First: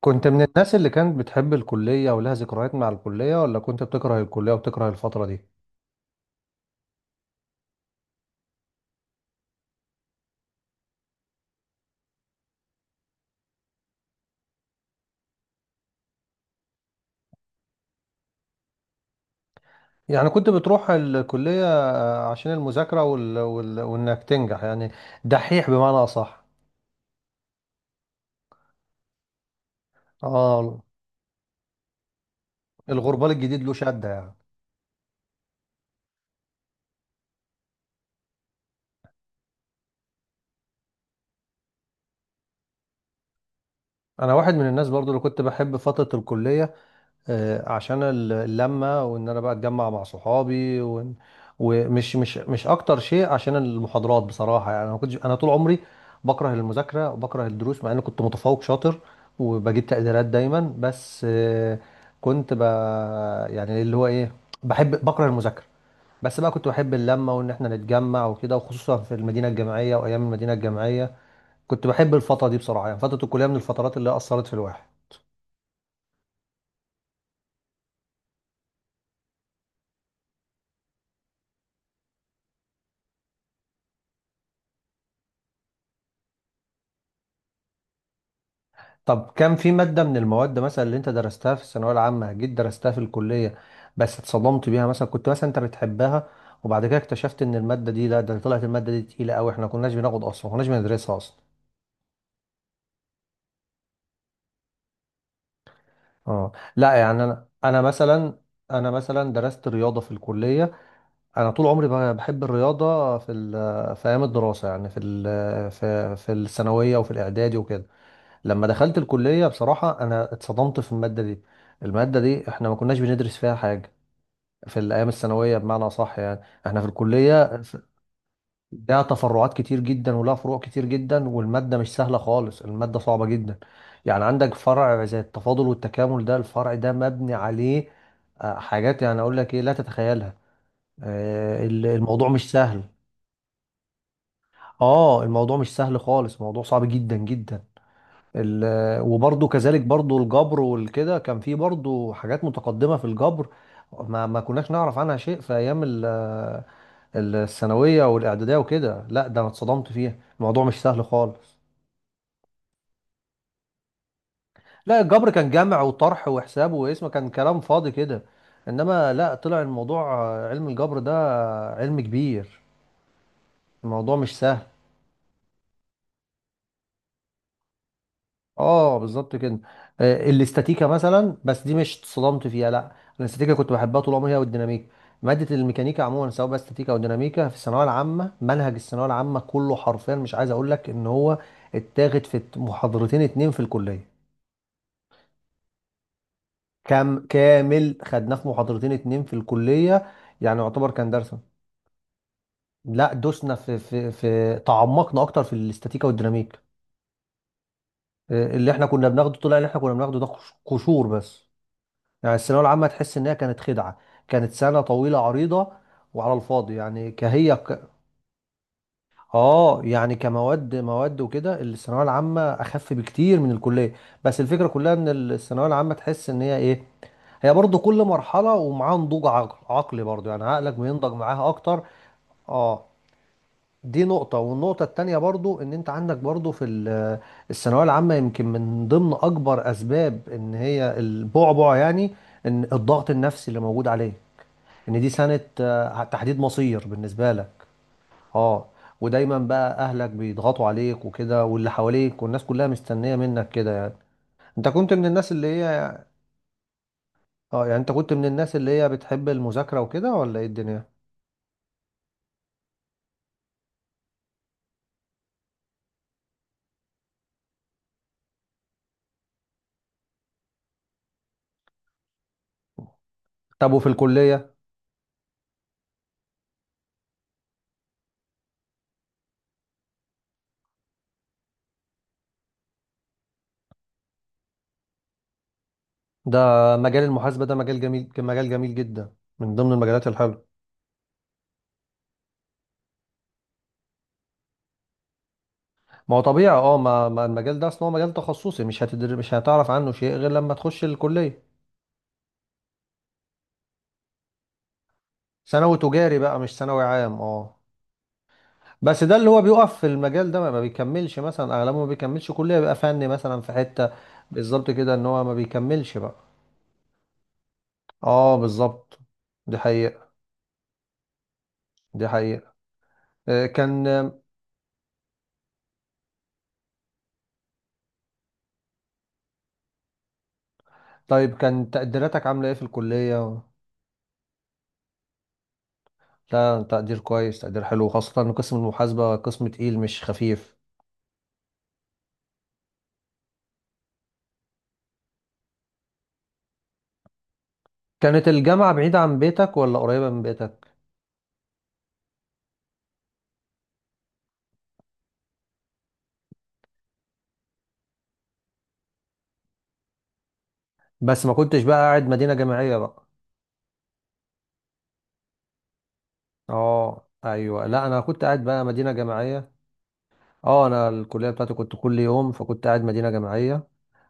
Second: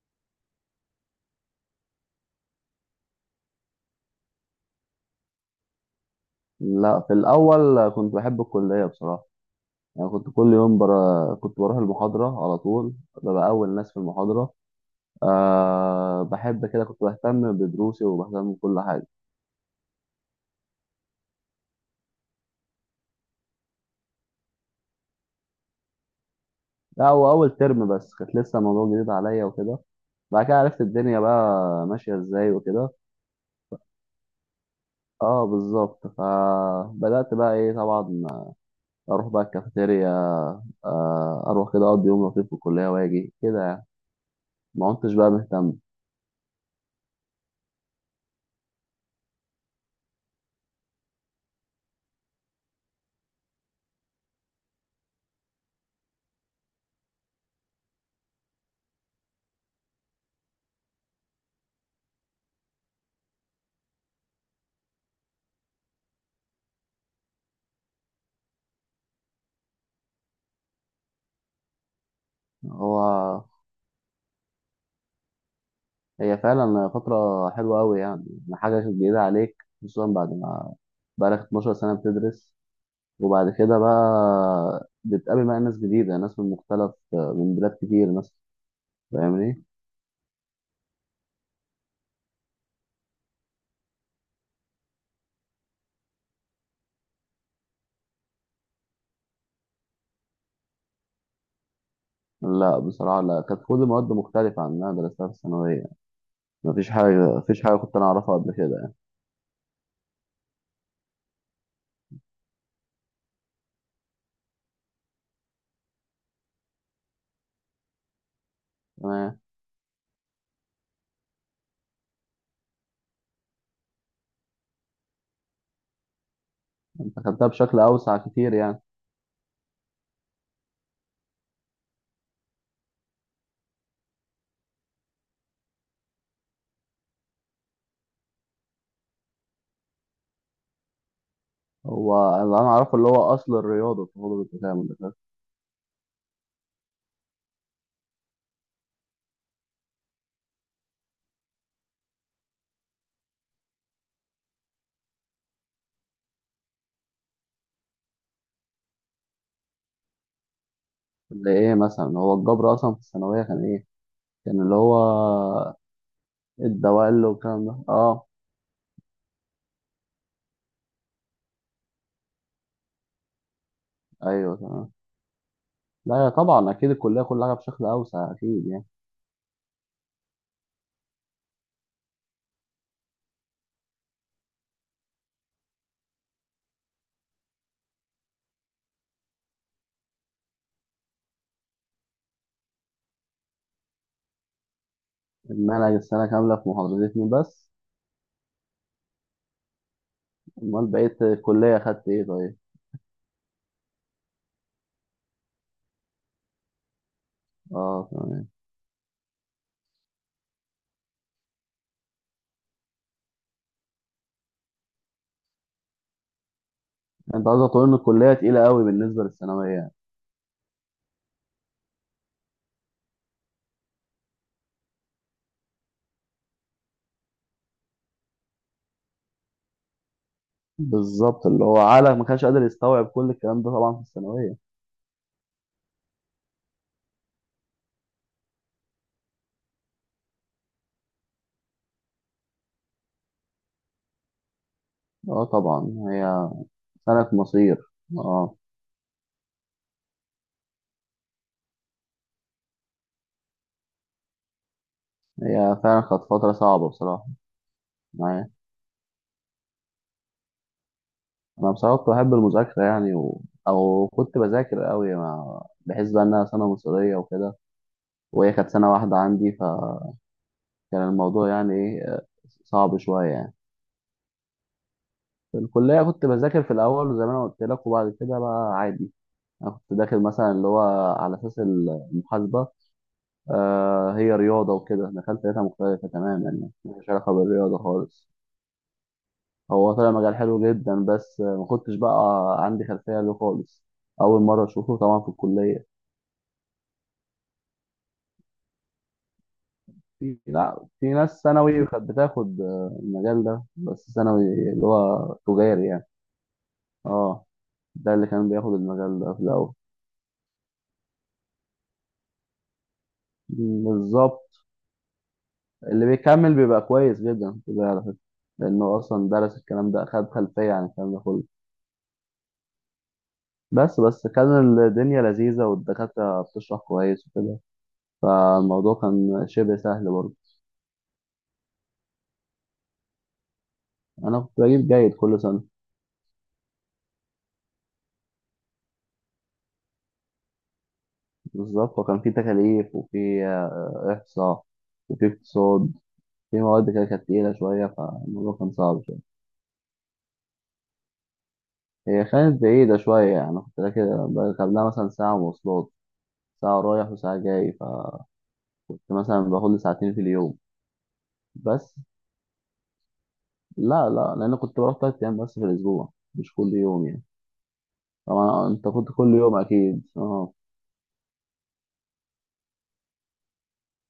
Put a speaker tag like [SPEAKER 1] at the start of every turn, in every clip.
[SPEAKER 1] كنت من الناس اللي كانت بتحب الكلية ولها ذكريات مع الكلية ولا كنت بتكره الكلية وبتكره الفترة دي؟
[SPEAKER 2] لا، في الأول كنت بحب الكلية بصراحة. يعني كنت كل يوم برا... كنت بروح المحاضرة على طول، ببقى أول ناس في المحاضرة. أه، بحب كده، كنت بهتم بدروسي وبهتم بكل حاجة.
[SPEAKER 1] يعني كنت بتروح الكلية. آه، عشان المذاكرة وإنك تنجح، يعني دحيح بمعنى أصح.
[SPEAKER 2] لا هو أول ترم بس كانت لسه الموضوع جديد عليا وكده. بعد كده عرفت
[SPEAKER 1] آه،
[SPEAKER 2] الدنيا بقى ماشية إزاي وكده.
[SPEAKER 1] الغربال الجديد له شدة يعني.
[SPEAKER 2] اه بالظبط، فبدأت بقى إيه طبعا أروح بقى الكافيتيريا. آه، أروح كده أقضي يوم لطيف في الكلية وأجي كده يعني.
[SPEAKER 1] أنا واحد من الناس
[SPEAKER 2] ما
[SPEAKER 1] برضو
[SPEAKER 2] كنتش
[SPEAKER 1] اللي
[SPEAKER 2] بقى
[SPEAKER 1] كنت
[SPEAKER 2] مهتم.
[SPEAKER 1] بحب فترة الكلية. آه، عشان اللمة، وان انا بقى اتجمع مع صحابي ومش مش مش اكتر شيء عشان المحاضرات، بصراحة يعني انا ما كنتش طول عمري بكره المذاكرة وبكره الدروس، مع اني كنت متفوق شاطر وبجيب تقديرات دايما. بس آه، كنت ب يعني اللي هو ايه، بكره المذاكرة. بس بقى كنت بحب اللمة وان احنا نتجمع وكده، وخصوصا في المدينة الجامعية وايام المدينة الجامعية. كنت بحب الفترة دي بصراحة، يعني فترة الكلية
[SPEAKER 2] هو
[SPEAKER 1] من الفترات اللي اثرت في الواحد.
[SPEAKER 2] هي فعلا فترة حلوة أوي يعني. حاجة جديدة عليك خصوصا بعد ما بقالك 12 سنة بتدرس، وبعد كده بقى بتقابل بقى ناس جديدة، ناس من مختلف من بلاد كتير ناس.
[SPEAKER 1] طب كان
[SPEAKER 2] فاهمني؟
[SPEAKER 1] في مادة من المواد مثلا اللي انت درستها في الثانوية العامة، جيت درستها في الكلية بس اتصدمت بيها؟ مثلا كنت مثلا انت بتحبها، وبعد كده اكتشفت ان المادة دي، لا ده طلعت المادة دي تقيلة قوي، احنا ما كناش بناخد اصلا، ما كناش بندرسها اصلا.
[SPEAKER 2] لا بصراحة، لا كانت كل المواد مختلفة عن اللي أنا درستها في الثانوية.
[SPEAKER 1] اه
[SPEAKER 2] مفيش
[SPEAKER 1] لا، يعني
[SPEAKER 2] حاجة،
[SPEAKER 1] انا
[SPEAKER 2] مفيش حاجة
[SPEAKER 1] انا
[SPEAKER 2] كنت أنا أعرفها
[SPEAKER 1] مثلا،
[SPEAKER 2] قبل كده
[SPEAKER 1] انا
[SPEAKER 2] يعني.
[SPEAKER 1] مثلا درست رياضة في الكلية. انا طول عمري بحب الرياضة في في ايام الدراسة، يعني في في الثانوية وفي الاعدادي وكده. لما دخلت
[SPEAKER 2] تمام.
[SPEAKER 1] الكلية بصراحة انا اتصدمت في المادة دي. المادة دي احنا ما كناش بندرس فيها حاجة في الايام الثانويه، بمعنى صح يعني. احنا في
[SPEAKER 2] أنت خدتها
[SPEAKER 1] الكليه
[SPEAKER 2] بشكل أوسع كتير يعني.
[SPEAKER 1] لها تفرعات كتير جدا ولها فروع كتير جدا، والماده مش سهله خالص، الماده صعبه جدا. يعني عندك فرع زي التفاضل والتكامل، ده الفرع ده مبني عليه آه، حاجات يعني اقول لك ايه، لا تتخيلها. آه،
[SPEAKER 2] هو
[SPEAKER 1] الموضوع مش
[SPEAKER 2] اللي أنا
[SPEAKER 1] سهل.
[SPEAKER 2] أعرفه اللي هو أصل الرياضة في علوم التكامل ده.
[SPEAKER 1] اه الموضوع مش سهل خالص، الموضوع صعب جدا جدا. وبرضه كذلك برضه الجبر والكده، كان فيه برضه حاجات متقدمه في الجبر ما كناش نعرف عنها شيء في ايام الثانويه والاعداديه وكده. لا ده انا اتصدمت فيها، الموضوع مش سهل
[SPEAKER 2] اللي
[SPEAKER 1] خالص.
[SPEAKER 2] إيه مثلا هو الجبر أصلا في الثانوية كان إيه؟ كان اللي هو
[SPEAKER 1] لا الجبر كان جمع وطرح وحساب واسم،
[SPEAKER 2] الدوائر
[SPEAKER 1] كان كلام
[SPEAKER 2] والكلام ده.
[SPEAKER 1] فاضي كده.
[SPEAKER 2] اه
[SPEAKER 1] انما لا، طلع الموضوع آه، علم الجبر ده آه، علم كبير، الموضوع مش
[SPEAKER 2] ايوه
[SPEAKER 1] سهل.
[SPEAKER 2] تمام. لا يا طبعا اكيد الكليه كلها بشكل اوسع اكيد يعني.
[SPEAKER 1] اه بالظبط كده. آه، الاستاتيكا مثلا، بس دي مش اتصدمت فيها لا، الاستاتيكا كنت بحبها طول عمري هي والديناميكا. مادة الميكانيكا عموما، سواء بقى استاتيكا او ديناميكا، في الثانوية العامة، منهج الثانوية العامة كله حرفيا مش عايز اقول لك ان هو اتاخد في محاضرتين اتنين في الكلية.
[SPEAKER 2] المنهج السنه كامله في
[SPEAKER 1] كام
[SPEAKER 2] محاضرتين بس؟
[SPEAKER 1] كامل خدناه في محاضرتين اتنين في الكلية، يعني
[SPEAKER 2] امال
[SPEAKER 1] يعتبر كان
[SPEAKER 2] بقيت
[SPEAKER 1] درس.
[SPEAKER 2] الكليه اخدت ايه طيب.
[SPEAKER 1] لا دوسنا في تعمقنا اكتر في الاستاتيكا والديناميك.
[SPEAKER 2] اه
[SPEAKER 1] آه،
[SPEAKER 2] تمام.
[SPEAKER 1] اللي احنا كنا بناخده، طلع اللي احنا كنا بناخده ده قشور بس. يعني الثانوية العامة تحس انها كانت خدعة، كانت سنة طويلة عريضة وعلى الفاضي، يعني
[SPEAKER 2] انت
[SPEAKER 1] كهي.
[SPEAKER 2] قصدك تقول ان الكليه تقيله قوي بالنسبه للثانويه
[SPEAKER 1] اه
[SPEAKER 2] يعني.
[SPEAKER 1] يعني كمواد، مواد وكده الثانويه العامه اخف بكتير من الكليه. بس الفكره كلها ان الثانويه العامه تحس ان هي ايه، هي برضو كل مرحله ومعاها نضوج عقل عقلي، برضو يعني عقلك بينضج
[SPEAKER 2] بالظبط،
[SPEAKER 1] معاها
[SPEAKER 2] اللي هو
[SPEAKER 1] اكتر.
[SPEAKER 2] عقلك ما كانش قادر
[SPEAKER 1] اه.
[SPEAKER 2] يستوعب كل الكلام ده طبعا في
[SPEAKER 1] دي نقطه،
[SPEAKER 2] الثانويه.
[SPEAKER 1] والنقطه التانية برضو ان انت عندك برضو في الثانويه العامه يمكن من ضمن اكبر اسباب ان هي البعبع، يعني ان الضغط النفسي اللي موجود عليه، ان دي سنه
[SPEAKER 2] اه طبعا.
[SPEAKER 1] آه، تحديد
[SPEAKER 2] هي
[SPEAKER 1] مصير
[SPEAKER 2] سنه
[SPEAKER 1] بالنسبه لك.
[SPEAKER 2] مصير. اه.
[SPEAKER 1] اه ودايما بقى اهلك بيضغطوا عليك وكده، واللي حواليك والناس كلها مستنيه منك كده، يعني انت كنت من الناس اللي
[SPEAKER 2] هي
[SPEAKER 1] هي.
[SPEAKER 2] فعلا كانت فتره صعبه بصراحه.
[SPEAKER 1] اه يعني انت كنت من
[SPEAKER 2] معايا،
[SPEAKER 1] الناس اللي هي بتحب المذاكره وكده ولا ايه الدنيا؟
[SPEAKER 2] انا بصراحه كنت بحب المذاكره يعني و... او كنت بذاكر قوي مع... بحس بقى انها سنه مصيريه وكده. وهي كانت سنة واحدة عندي فكان الموضوع يعني إيه صعب شوية يعني.
[SPEAKER 1] طب وفي الكليه؟
[SPEAKER 2] في الكلية كنت بذاكر في الأول زي ما أنا قلت لك، وبعد كده بقى عادي. أنا كنت داخل مثلا اللي هو على أساس المحاسبة. آه هي رياضة وكده، دخلت لقيتها مختلفة
[SPEAKER 1] ده
[SPEAKER 2] تماما يعني،
[SPEAKER 1] مجال
[SPEAKER 2] ملهاش علاقة
[SPEAKER 1] المحاسبه ده
[SPEAKER 2] بالرياضة
[SPEAKER 1] مجال جميل،
[SPEAKER 2] خالص.
[SPEAKER 1] مجال جميل جدا، من ضمن
[SPEAKER 2] هو
[SPEAKER 1] المجالات
[SPEAKER 2] طلع مجال
[SPEAKER 1] الحلوه.
[SPEAKER 2] حلو جدا بس ما كنتش بقى عندي خلفية له خالص. أول مرة أشوفه طبعا في الكلية.
[SPEAKER 1] ما هو طبيعي، اه ما المجال ده اصلا هو مجال تخصصي، مش هتعرف عنه شيء غير
[SPEAKER 2] في،
[SPEAKER 1] لما تخش
[SPEAKER 2] لا في ناس
[SPEAKER 1] الكليه.
[SPEAKER 2] ثانوي كانت بتاخد المجال ده بس ثانوي، اللي هو
[SPEAKER 1] ثانوي
[SPEAKER 2] تجاري يعني.
[SPEAKER 1] تجاري بقى، مش ثانوي عام،
[SPEAKER 2] اه،
[SPEAKER 1] اه.
[SPEAKER 2] ده اللي كان بياخد
[SPEAKER 1] بس ده
[SPEAKER 2] المجال
[SPEAKER 1] اللي
[SPEAKER 2] ده في
[SPEAKER 1] هو
[SPEAKER 2] الاول.
[SPEAKER 1] بيقف في المجال ده ما بيكملش، مثلا اغلبه ما بيكملش كلية، بيبقى فني مثلا في حتة.
[SPEAKER 2] بالظبط.
[SPEAKER 1] بالظبط كده، ان هو ما بيكملش
[SPEAKER 2] اللي
[SPEAKER 1] بقى.
[SPEAKER 2] بيكمل بيبقى كويس جدا في ده على فكره،
[SPEAKER 1] اه بالظبط.
[SPEAKER 2] لانه اصلا درس
[SPEAKER 1] دي
[SPEAKER 2] الكلام ده،
[SPEAKER 1] حقيقة،
[SPEAKER 2] خد خلفيه عن الكلام ده كله.
[SPEAKER 1] دي حقيقة. آه، كان
[SPEAKER 2] بس بس كان الدنيا لذيذه والدكاتره بتشرح كويس وكده، فالموضوع كان شبه سهل برضه.
[SPEAKER 1] طيب كان تقديراتك عاملة ايه في الكلية؟
[SPEAKER 2] انا كنت بجيب جيد كل سنه.
[SPEAKER 1] لا تقدير كويس، تقدير حلو، خاصة ان قسم المحاسبة قسم تقيل مش خفيف.
[SPEAKER 2] بالظبط، وكان في تكاليف وفي احصاء، وفي اقتصاد، في مواد كده كانت تقيله شويه،
[SPEAKER 1] كانت
[SPEAKER 2] فالموضوع كان
[SPEAKER 1] الجامعة بعيدة
[SPEAKER 2] صعب
[SPEAKER 1] عن
[SPEAKER 2] شويه.
[SPEAKER 1] بيتك ولا قريبة من بيتك؟
[SPEAKER 2] هي كانت بعيده شويه يعني، أنا كنت راكب قبلها مثلا ساعه مواصلات، ساعة رايح وساعة جاي، فكنت مثلا باخد لي ساعتين في اليوم.
[SPEAKER 1] بس ما كنتش بقى
[SPEAKER 2] بس
[SPEAKER 1] قاعد مدينة جامعية بقى؟
[SPEAKER 2] لا، لا لأن كنت بروح تلات أيام بس في الأسبوع، مش كل يوم
[SPEAKER 1] اه
[SPEAKER 2] يعني.
[SPEAKER 1] ايوه، لا انا كنت قاعد بقى
[SPEAKER 2] طبعا أنت
[SPEAKER 1] مدينة
[SPEAKER 2] كنت كل
[SPEAKER 1] جامعية.
[SPEAKER 2] يوم أكيد، أه.
[SPEAKER 1] اه، انا الكليه بتاعتي كنت كل يوم، فكنت قاعد مدينه جامعيه.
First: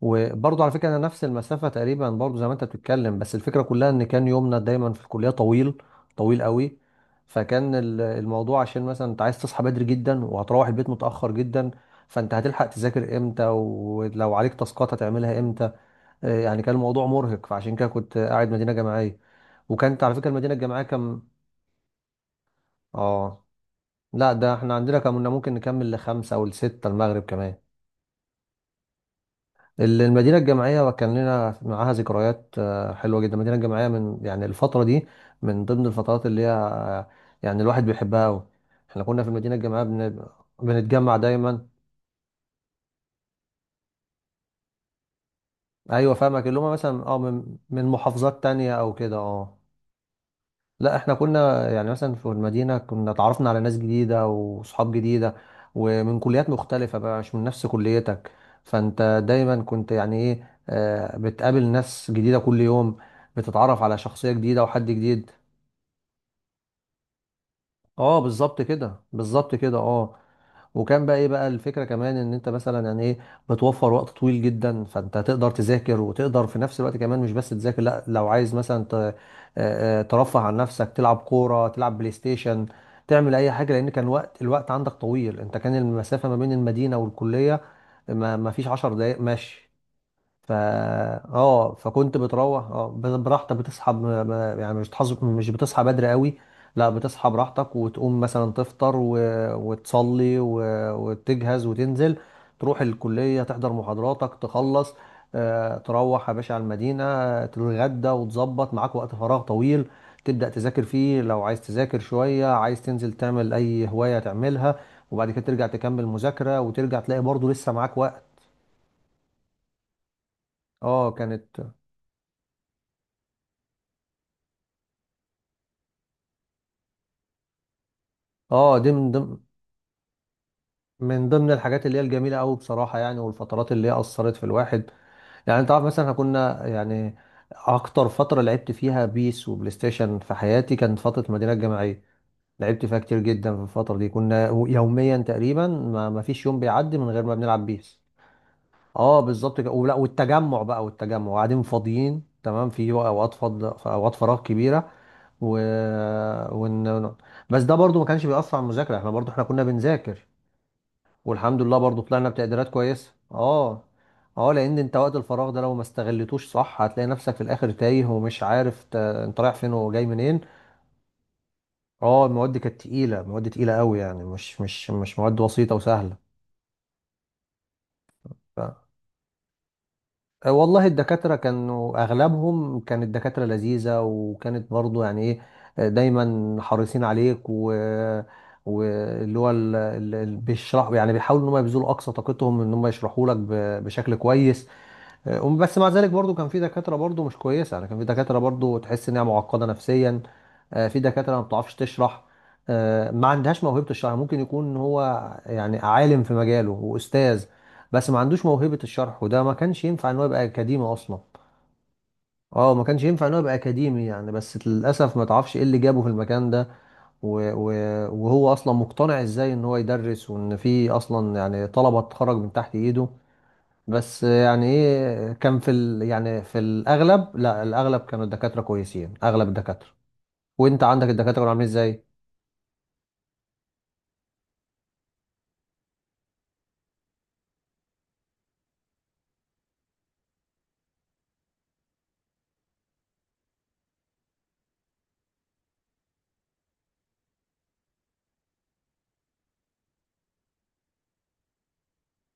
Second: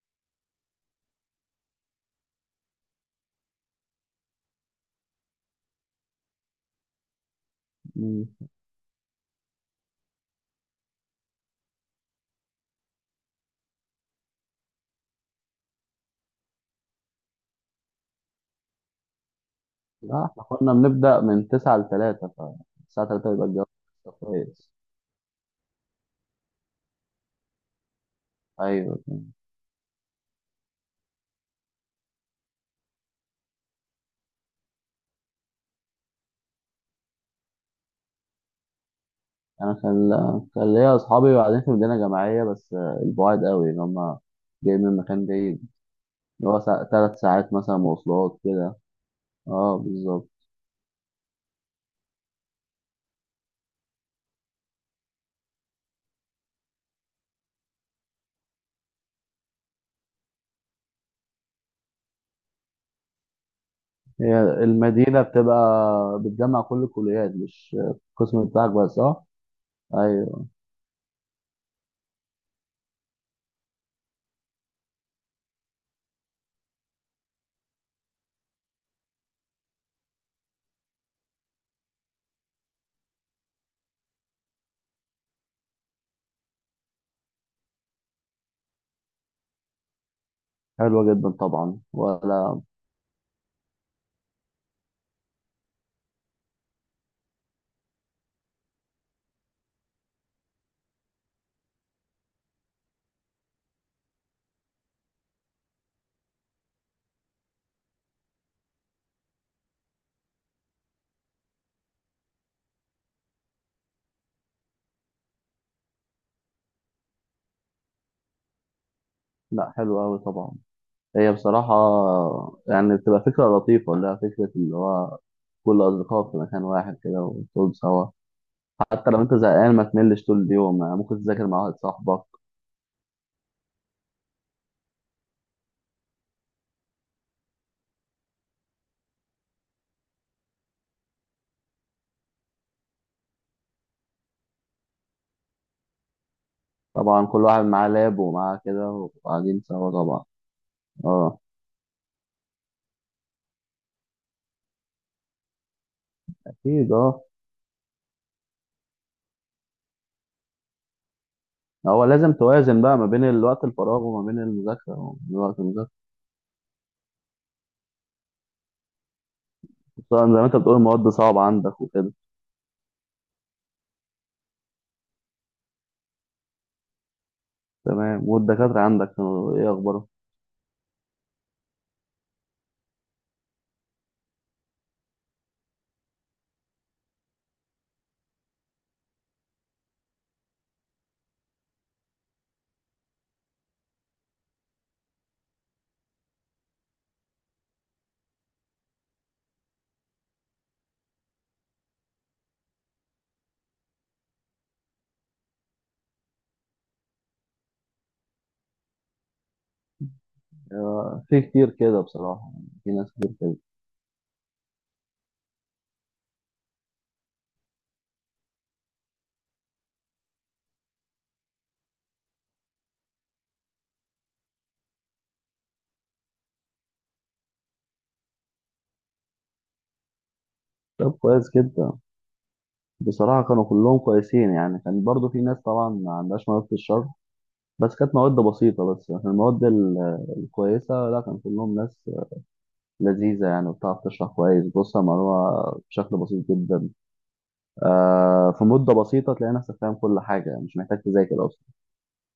[SPEAKER 1] وبرضه على فكره انا نفس المسافه تقريبا برضه زي ما انت بتتكلم، بس الفكره كلها ان كان يومنا دايما في الكليه طويل، طويل قوي. فكان
[SPEAKER 2] مم.
[SPEAKER 1] الموضوع، عشان مثلا انت عايز تصحى بدري جدا وهتروح البيت متاخر جدا، فانت هتلحق تذاكر امتى، ولو عليك تاسكات هتعملها امتى؟ آه، يعني كان الموضوع مرهق، فعشان كده كنت قاعد مدينه جامعيه. وكانت على
[SPEAKER 2] لا
[SPEAKER 1] فكره
[SPEAKER 2] إحنا
[SPEAKER 1] المدينه
[SPEAKER 2] كنا
[SPEAKER 1] الجامعيه
[SPEAKER 2] بنبدأ
[SPEAKER 1] كم.
[SPEAKER 2] من تسعة لتلاتة، فالساعة تلاتة
[SPEAKER 1] اه
[SPEAKER 2] يبقى الجو
[SPEAKER 1] لا ده
[SPEAKER 2] كويس.
[SPEAKER 1] احنا عندنا كنا ممكن نكمل لخمسة او لستة المغرب كمان.
[SPEAKER 2] أيوه.
[SPEAKER 1] المدينة الجامعية كان لنا معاها ذكريات آه، حلوة جدا، المدينة الجامعية من يعني الفترة دي من ضمن الفترات اللي هي آه، يعني الواحد بيحبها أوي. احنا كنا في المدينة
[SPEAKER 2] أنا
[SPEAKER 1] الجامعية
[SPEAKER 2] كان كان ليا
[SPEAKER 1] بنتجمع
[SPEAKER 2] أصحابي، وبعدين
[SPEAKER 1] دايما.
[SPEAKER 2] في مدينة جامعية بس البعاد قوي، اللي هما جايين من مكان بعيد،
[SPEAKER 1] أيوة فاهمك،
[SPEAKER 2] اللي هو
[SPEAKER 1] اللي هما
[SPEAKER 2] سا...
[SPEAKER 1] مثلا
[SPEAKER 2] تلات
[SPEAKER 1] اه
[SPEAKER 2] ساعات
[SPEAKER 1] من
[SPEAKER 2] مثلا
[SPEAKER 1] من
[SPEAKER 2] مواصلات
[SPEAKER 1] محافظات تانية
[SPEAKER 2] كده.
[SPEAKER 1] أو كده، اه.
[SPEAKER 2] أه بالظبط.
[SPEAKER 1] لا احنا كنا يعني مثلا في المدينة كنا اتعرفنا على ناس جديدة وصحاب جديدة، ومن كليات مختلفة بقى، مش من نفس كليتك، فانت دايما كنت يعني ايه آه، بتقابل ناس جديدة كل يوم، بتتعرف على شخصية
[SPEAKER 2] هي
[SPEAKER 1] جديدة وحد
[SPEAKER 2] المدينة
[SPEAKER 1] جديد.
[SPEAKER 2] بتبقى بتجمع كل الكليات، مش
[SPEAKER 1] اه
[SPEAKER 2] القسم
[SPEAKER 1] بالظبط
[SPEAKER 2] بتاعك بس،
[SPEAKER 1] كده،
[SPEAKER 2] اه
[SPEAKER 1] بالظبط كده، اه.
[SPEAKER 2] ايوه.
[SPEAKER 1] وكان بقى ايه بقى الفكره كمان، ان انت مثلا يعني ايه بتوفر وقت طويل جدا، فانت تقدر تذاكر وتقدر في نفس الوقت كمان، مش بس تذاكر، لا لو عايز مثلا آه، ترفه عن نفسك، تلعب كوره، تلعب بلاي ستيشن، تعمل اي حاجه، لان كان وقت الوقت عندك طويل، كان المسافه ما بين المدينه والكليه ما فيش 10 دقائق ماشي. فا
[SPEAKER 2] حلوة جدا
[SPEAKER 1] اه
[SPEAKER 2] طبعا
[SPEAKER 1] فكنت
[SPEAKER 2] ولا؟
[SPEAKER 1] بتروح اه براحتك، بتصحى يعني مش بتصحى، مش بتصحى بدري قوي، لا بتصحى براحتك، وتقوم مثلا تفطر وتصلي وتجهز وتنزل، تروح الكلية تحضر محاضراتك تخلص، آه تروح يا باشا على المدينة آه، تتغدى وتظبط معاك وقت فراغ طويل، تبدأ تذاكر فيه. لو عايز تذاكر شوية، عايز تنزل تعمل أي هواية تعملها، وبعد كده ترجع تكمل مذاكرة، وترجع تلاقي برضه لسه معاك وقت.
[SPEAKER 2] لا حلوة أوي طبعا.
[SPEAKER 1] اه
[SPEAKER 2] هي
[SPEAKER 1] كانت.
[SPEAKER 2] بصراحة يعني بتبقى فكرة لطيفة، اللي هي فكرة اللي هو كل أصدقائك في مكان واحد كده وتقعدوا سوا.
[SPEAKER 1] اه دي
[SPEAKER 2] حتى
[SPEAKER 1] من
[SPEAKER 2] لو أنت
[SPEAKER 1] ضمن،
[SPEAKER 2] زهقان ما تملش طول اليوم يعني، ممكن
[SPEAKER 1] من
[SPEAKER 2] تذاكر
[SPEAKER 1] ضمن
[SPEAKER 2] مع واحد
[SPEAKER 1] الحاجات اللي هي
[SPEAKER 2] صاحبك.
[SPEAKER 1] الجميله قوي بصراحه، يعني والفترات اللي هي اثرت في الواحد. يعني انت عارف مثلا، احنا كنا يعني اكتر فتره لعبت فيها بيس وبلاي ستيشن في حياتي كانت فتره المدينه الجامعيه، لعبت فيها كتير جدا. في الفتره دي كنا يوميا تقريبا ما فيش يوم بيعدي من غير
[SPEAKER 2] طبعا
[SPEAKER 1] ما
[SPEAKER 2] كل واحد
[SPEAKER 1] بنلعب
[SPEAKER 2] معاه
[SPEAKER 1] بيس.
[SPEAKER 2] لاب ومعاه كده
[SPEAKER 1] اه بالظبط
[SPEAKER 2] وقاعدين
[SPEAKER 1] كده.
[SPEAKER 2] سوا
[SPEAKER 1] ولا
[SPEAKER 2] طبعا.
[SPEAKER 1] والتجمع بقى، والتجمع
[SPEAKER 2] اه.
[SPEAKER 1] قاعدين فاضيين تمام في اوقات فض في اوقات فراغ كبيره و...
[SPEAKER 2] أكيد
[SPEAKER 1] ون...
[SPEAKER 2] اه.
[SPEAKER 1] بس ده برضو ما كانش بيأثر على المذاكره، احنا برضو احنا كنا بنذاكر، والحمد لله برضو
[SPEAKER 2] هو
[SPEAKER 1] طلعنا
[SPEAKER 2] لازم
[SPEAKER 1] بتقديرات
[SPEAKER 2] توازن بقى ما
[SPEAKER 1] كويسة
[SPEAKER 2] بين الوقت
[SPEAKER 1] اه.
[SPEAKER 2] الفراغ وما بين
[SPEAKER 1] اه لان
[SPEAKER 2] المذاكرة
[SPEAKER 1] انت
[SPEAKER 2] وما
[SPEAKER 1] وقت
[SPEAKER 2] بين
[SPEAKER 1] الفراغ
[SPEAKER 2] الوقت
[SPEAKER 1] ده لو ما
[SPEAKER 2] المذاكرة.
[SPEAKER 1] استغلتوش صح، هتلاقي نفسك في الاخر تايه ومش عارف انت رايح فين وجاي
[SPEAKER 2] طبعا، زي
[SPEAKER 1] منين.
[SPEAKER 2] ما انت بتقول المواد صعبة عندك وكده.
[SPEAKER 1] اه المواد كانت تقيلة، مواد تقيلة قوي يعني، مش مواد بسيطة وسهلة.
[SPEAKER 2] تمام. والدكاترة
[SPEAKER 1] ف...
[SPEAKER 2] عندك كانوا ايه اخبارهم؟
[SPEAKER 1] آه، والله الدكاترة كانوا اغلبهم، كانت دكاترة لذيذة، وكانت برضو يعني ايه آه، دايما حريصين عليك، و واللي هو ال- ال- ال- بيشرحوا، يعني بيحاولوا ان هم يبذلوا اقصى طاقتهم ان هم يشرحوا لك بشكل كويس. آه، بس مع ذلك برضو كان في دكاترة برضو مش كويسة، يعني كان في دكاترة برضو تحس انها معقدة نفسيا. آه، في دكاترة ما بتعرفش تشرح، آه، ما عندهاش موهبة الشرح. يعني ممكن يكون هو يعني عالم في مجاله وأستاذ، بس ما عندوش موهبة الشرح، وده ما كانش ينفع ان هو يبقى أكاديمي أصلا.
[SPEAKER 2] آه، في كتير كده بصراحة يعني،
[SPEAKER 1] اه ما
[SPEAKER 2] في
[SPEAKER 1] كانش
[SPEAKER 2] ناس
[SPEAKER 1] ينفع
[SPEAKER 2] كتير
[SPEAKER 1] ان هو يبقى
[SPEAKER 2] كده.
[SPEAKER 1] أكاديمي يعني، بس للأسف ما تعرفش ايه اللي جابه في المكان ده، وهو أصلا مقتنع ازاي ان هو يدرس، وان في أصلا يعني طلبة تخرج من تحت ايده. بس يعني ايه، يعني في الاغلب، لا الاغلب كانوا الدكاتره كويسين، اغلب الدكاتره. وانت عندك
[SPEAKER 2] طب
[SPEAKER 1] الدكاتره كانوا
[SPEAKER 2] كويس
[SPEAKER 1] عاملين
[SPEAKER 2] جدا.
[SPEAKER 1] ازاي؟
[SPEAKER 2] بصراحة كانوا كلهم كويسين يعني، كان برضو في ناس طبعا ما عندهاش مواد في الشرح، بس كانت مواد بسيطة. بس لكن المواد ال- الكويسة لا، كان كلهم ناس لذيذة يعني، وبتعرف تشرح كويس، بص على المعلومة بشكل بسيط جدا. آه، في مدة بسيطة تلاقي نفسك فاهم كل حاجة يعني، مش محتاج تذاكر أصلا.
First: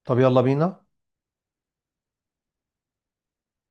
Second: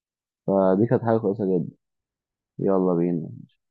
[SPEAKER 1] طب يلا بينا.
[SPEAKER 2] فدي كانت حاجة كويسة جدا. يلا بينا.